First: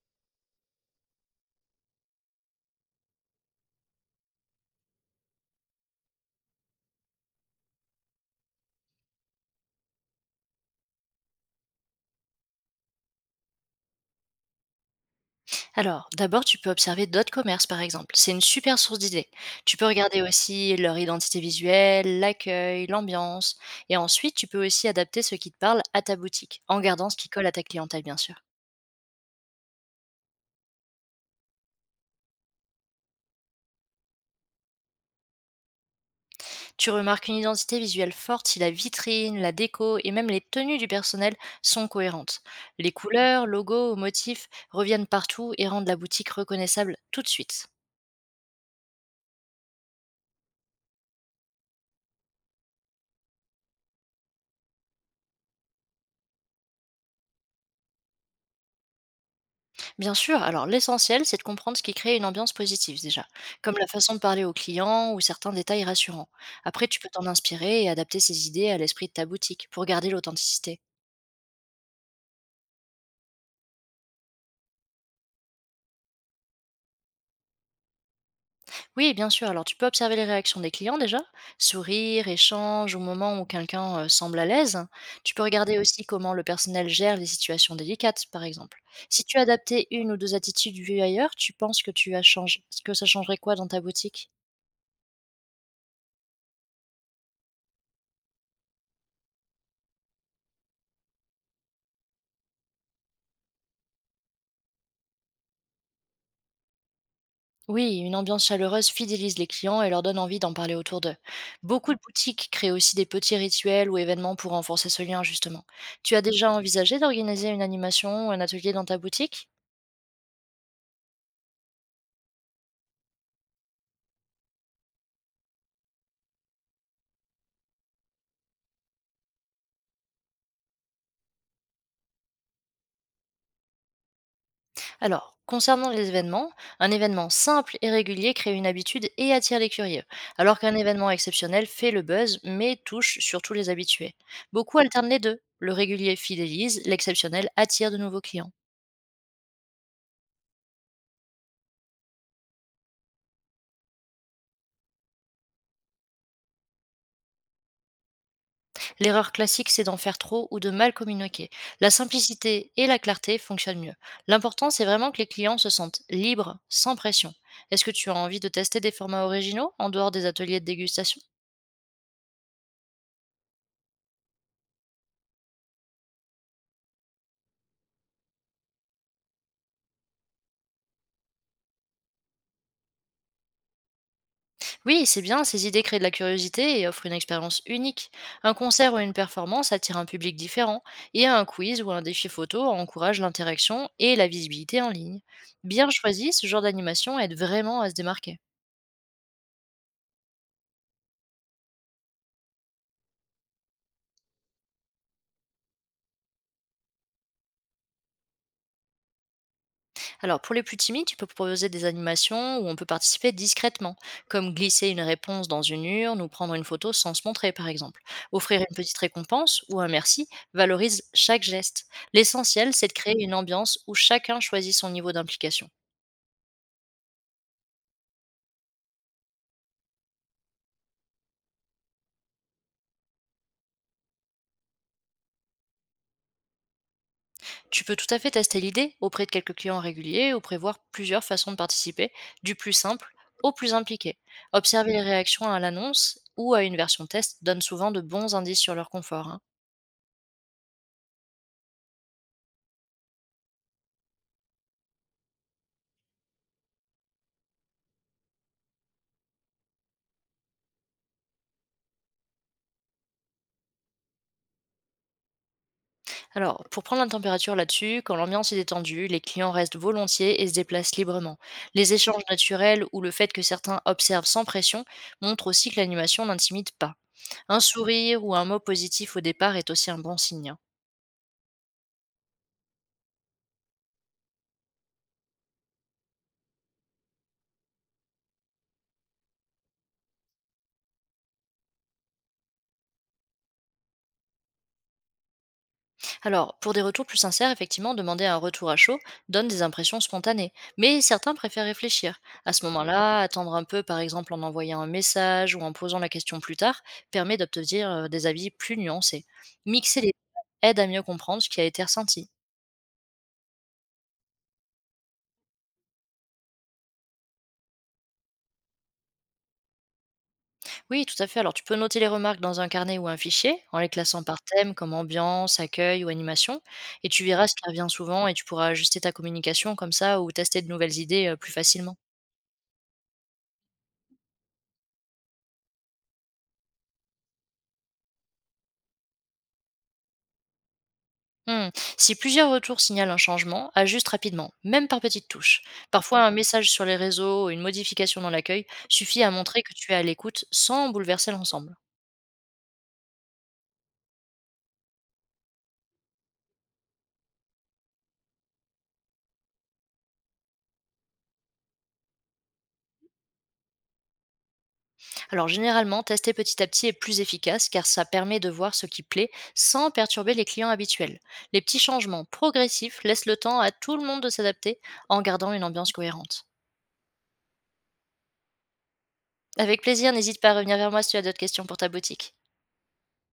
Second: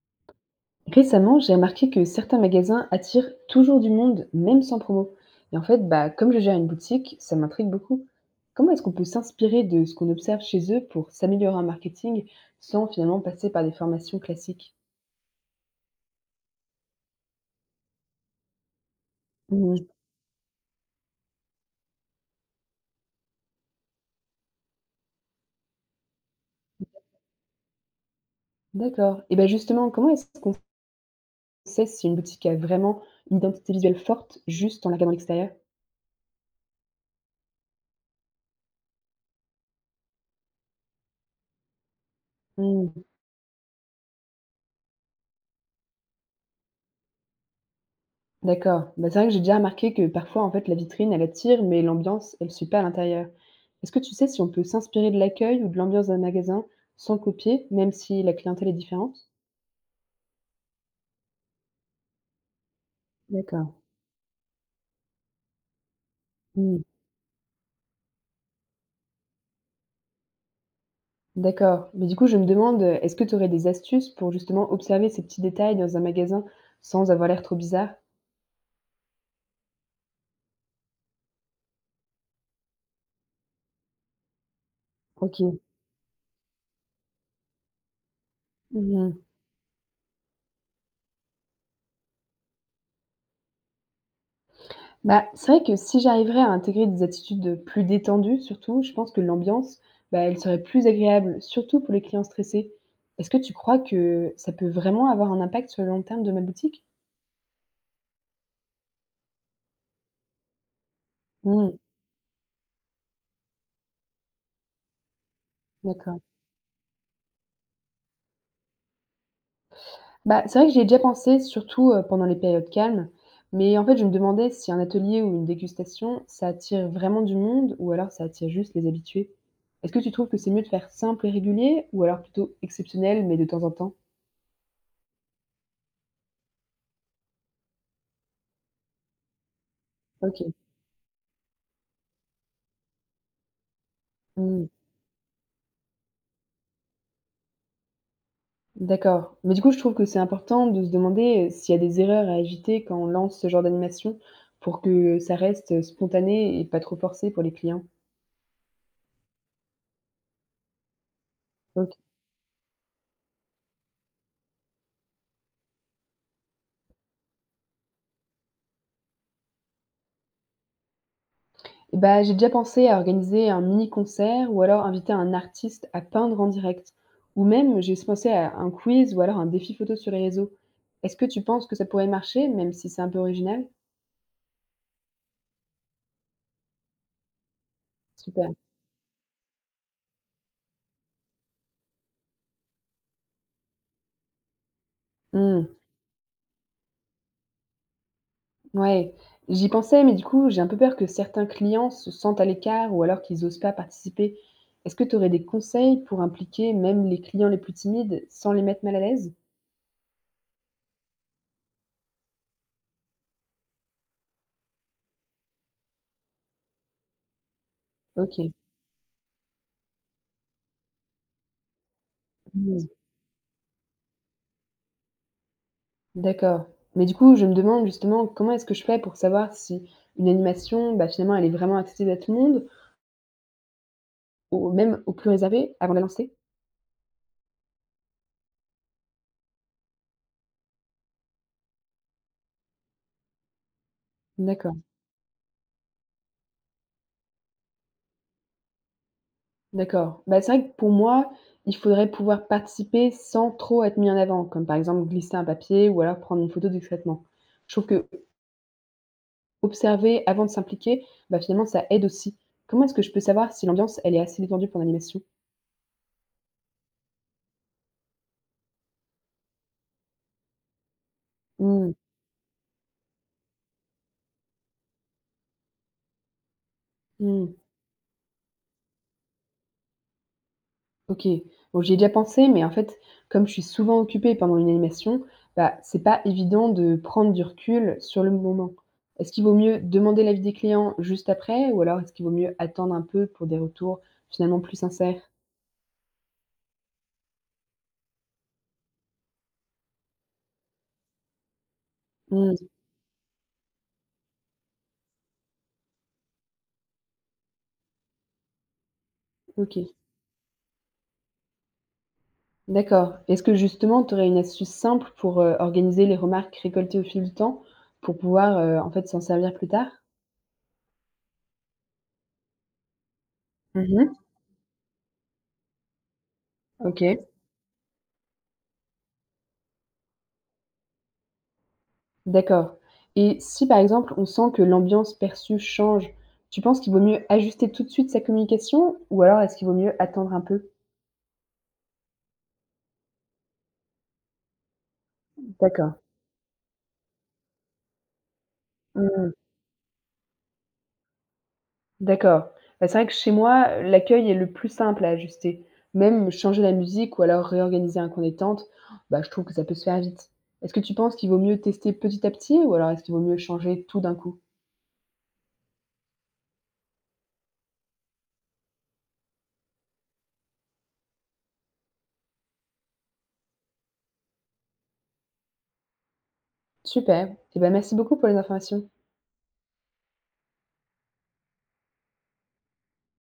Récemment, j'ai remarqué que certains magasins attirent toujours du monde, même sans promo. Et en fait, bah, comme je gère une boutique, ça m'intrigue beaucoup. Comment est-ce qu'on peut s'inspirer de ce qu'on observe chez eux pour s'améliorer en marketing sans finalement passer par des formations classiques? Alors, d'abord, tu peux observer d'autres commerces, par exemple. C'est une super source d'idées. Tu Mhm. peux regarder aussi leur identité visuelle, l'accueil, l'ambiance. Et ensuite, tu peux aussi adapter ce qui te parle à ta boutique, en gardant ce qui colle à ta clientèle, bien sûr. D'accord. Et bien justement, comment est-ce qu'on sait si une boutique a vraiment une identité visuelle forte juste en la regardant de l'extérieur? Tu remarques une identité visuelle forte si la vitrine, la déco et même les tenues du personnel sont cohérentes. Les couleurs, logos ou motifs reviennent partout et rendent la boutique reconnaissable tout de suite. D'accord. Bah, c'est vrai que j'ai déjà remarqué que parfois, en fait, la vitrine, elle attire, mais l'ambiance, elle suit pas à l'intérieur. Est-ce que tu sais si on peut s'inspirer de l'accueil ou de l'ambiance d'un magasin sans copier, même si la clientèle est différente? Bien sûr, alors l'essentiel, c'est de comprendre ce qui crée une ambiance positive déjà, D'accord. comme la façon de parler aux clients ou certains détails rassurants. Hmm. Après, tu peux t'en inspirer et adapter ces idées à l'esprit de ta boutique pour garder l'authenticité. D'accord. Mais du coup, je me demande, est-ce que tu aurais des astuces pour justement observer ces petits détails dans un magasin sans avoir l'air trop bizarre? Oui, bien sûr, alors tu peux observer les réactions des clients déjà, sourire, échange, au moment où quelqu'un semble à l'aise. Tu Ok. peux regarder aussi comment le personnel gère les situations délicates, par exemple. Mhm. Si tu adaptais une ou deux attitudes vues ailleurs, tu penses que tu as changé, que ça changerait quoi dans ta boutique? Bah, c'est vrai que si j'arriverais à intégrer des attitudes plus détendues, surtout, je pense que l'ambiance, bah, elle serait plus agréable, surtout pour les clients stressés. Est-ce que tu crois que ça peut vraiment avoir un impact sur le long terme de ma boutique? Oui, une ambiance chaleureuse fidélise les clients et leur donne envie d'en parler autour d'eux. Mmh, Beaucoup de boutiques créent aussi des petits rituels ou événements pour renforcer ce lien, justement. Tu d'accord. as déjà envisagé d'organiser une animation ou un atelier dans ta boutique? Bah, c'est vrai que j'y ai déjà pensé, surtout pendant les périodes calmes, mais en fait, je me demandais si un atelier ou une dégustation, ça attire vraiment du monde ou alors ça attire juste les habitués. Est-ce que tu trouves que c'est mieux de faire simple et régulier ou alors plutôt exceptionnel mais de temps en temps? Alors, concernant les événements, un événement simple et régulier crée une habitude et attire les curieux, Ok. alors qu'un événement exceptionnel fait le buzz mais touche surtout les habitués. Beaucoup alternent les deux. Le régulier fidélise, l'exceptionnel attire de nouveaux clients. D'accord. Mais du coup, je trouve que c'est important de se demander, s'il y a des erreurs à éviter quand on lance ce genre d'animation pour que ça reste, spontané et pas trop forcé pour les clients? L'erreur classique, c'est d'en faire trop ou de mal communiquer. La OK. simplicité et la clarté fonctionnent mieux. L'important, c'est vraiment que les clients se sentent libres, sans pression. Est-ce que tu as envie de tester des formats originaux en dehors des ateliers de dégustation? Eh bah, j'ai déjà pensé à organiser un mini-concert ou alors inviter un artiste à peindre en direct ou même j'ai aussi pensé à un quiz ou alors un défi photo sur les réseaux. Est-ce que tu penses que ça pourrait marcher même si c'est un peu original? Oui, c'est bien, ces idées créent de la curiosité et offrent une expérience unique. Super. Un concert ou une performance attire un public différent et un quiz ou un défi photo encourage l'interaction et la visibilité en ligne. Mmh. Bien choisi, ce genre d'animation aide vraiment à se démarquer. Ouais, j'y pensais, mais du coup, j'ai un peu peur que certains clients se sentent à l'écart ou alors qu'ils n'osent pas participer. Est-ce que tu aurais des conseils pour impliquer même les clients les plus timides sans les mettre mal à l'aise? Alors, pour les plus timides, tu peux proposer des animations où on peut participer discrètement, comme glisser une réponse dans une urne ou prendre une photo sans se montrer, par exemple. Ok. Offrir une petite récompense ou un merci valorise chaque geste. L'essentiel, Hmm. c'est de créer une ambiance où chacun choisit son niveau d'implication. D'accord. Mais du coup, je me demande justement comment est-ce que je fais pour savoir si une animation, bah, finalement, elle est vraiment accessible à tout le monde ou même aux plus réservés avant de la lancer? Tu peux tout à fait tester l'idée auprès de quelques clients réguliers ou prévoir plusieurs façons de participer, du plus simple au plus impliqué. D'accord, Observer les réactions à l'annonce ou à une version test donne souvent de bons indices sur leur confort, hein. d'accord. Bah, c'est vrai que pour moi, il faudrait pouvoir participer sans trop être mis en avant, comme par exemple glisser un papier ou alors prendre une photo discrètement. Je trouve observer avant de s'impliquer, bah, finalement, ça aide aussi. Comment est-ce que je peux savoir si l'ambiance, elle est assez détendue pour l'animation? Alors, pour prendre la température là-dessus, quand l'ambiance est détendue, les clients restent volontiers et se déplacent librement. Mmh, Les échanges naturels ou le fait que certains observent sans pression montrent aussi que l'animation n'intimide pas. mmh, Un sourire ou un mot positif au départ est aussi un bon signe, hein. OK. Bon, j'y ai déjà pensé, mais en fait, comme je suis souvent occupée pendant une animation, bah, c'est pas évident de prendre du recul sur le moment. Est-ce qu'il vaut mieux demander l'avis des clients juste après, ou alors est-ce qu'il vaut mieux attendre un peu pour des retours finalement plus sincères? Alors, pour des retours plus sincères, effectivement, demander un retour à chaud donne des impressions spontanées, mais certains préfèrent réfléchir. À ce Mmh, moment-là, attendre un peu, par exemple en envoyant un message ou en posant la question plus tard, permet d'obtenir des avis plus nuancés. OK. Mixer les aide à mieux comprendre ce qui a été ressenti. D'accord. Est-ce que justement, tu aurais une astuce simple pour, organiser les remarques récoltées au fil du temps, pour pouvoir, en fait, s'en servir plus tard? Oui, tout à fait. Alors, tu peux noter les remarques dans un carnet ou un fichier, en Mmh les mh. classant par thème, comme ambiance, accueil ou animation, et tu OK, verras ce qui revient souvent et tu pourras ajuster ta communication comme ça ou tester de nouvelles idées plus facilement. d'accord. Et si, par exemple, on sent que l'ambiance perçue change, tu penses qu'il vaut mieux ajuster tout de suite sa communication ou alors est-ce qu'il vaut mieux attendre un peu? Hmm. Si plusieurs retours signalent un changement, ajuste rapidement, même par petites touches. D'accord. Parfois, un message sur les réseaux ou une modification dans l'accueil suffit à Mmh, montrer que tu es à l'écoute sans bouleverser l'ensemble. d'accord. Bah, c'est vrai que chez moi, l'accueil est le plus simple à ajuster. Même changer la musique ou alors réorganiser un coin détente, bah, je trouve que ça peut se faire vite. Est-ce que tu penses qu'il vaut mieux tester petit à petit ou alors est-ce qu'il vaut mieux changer tout d'un coup? Alors généralement, tester petit à petit est plus efficace car ça permet de voir ce qui plaît sans perturber les clients habituels. Les petits changements progressifs laissent le temps à tout le monde de s'adapter en gardant une ambiance cohérente. Super, et bah, merci beaucoup pour les informations. Avec plaisir, n'hésite pas à revenir vers moi si tu as d'autres questions pour ta boutique.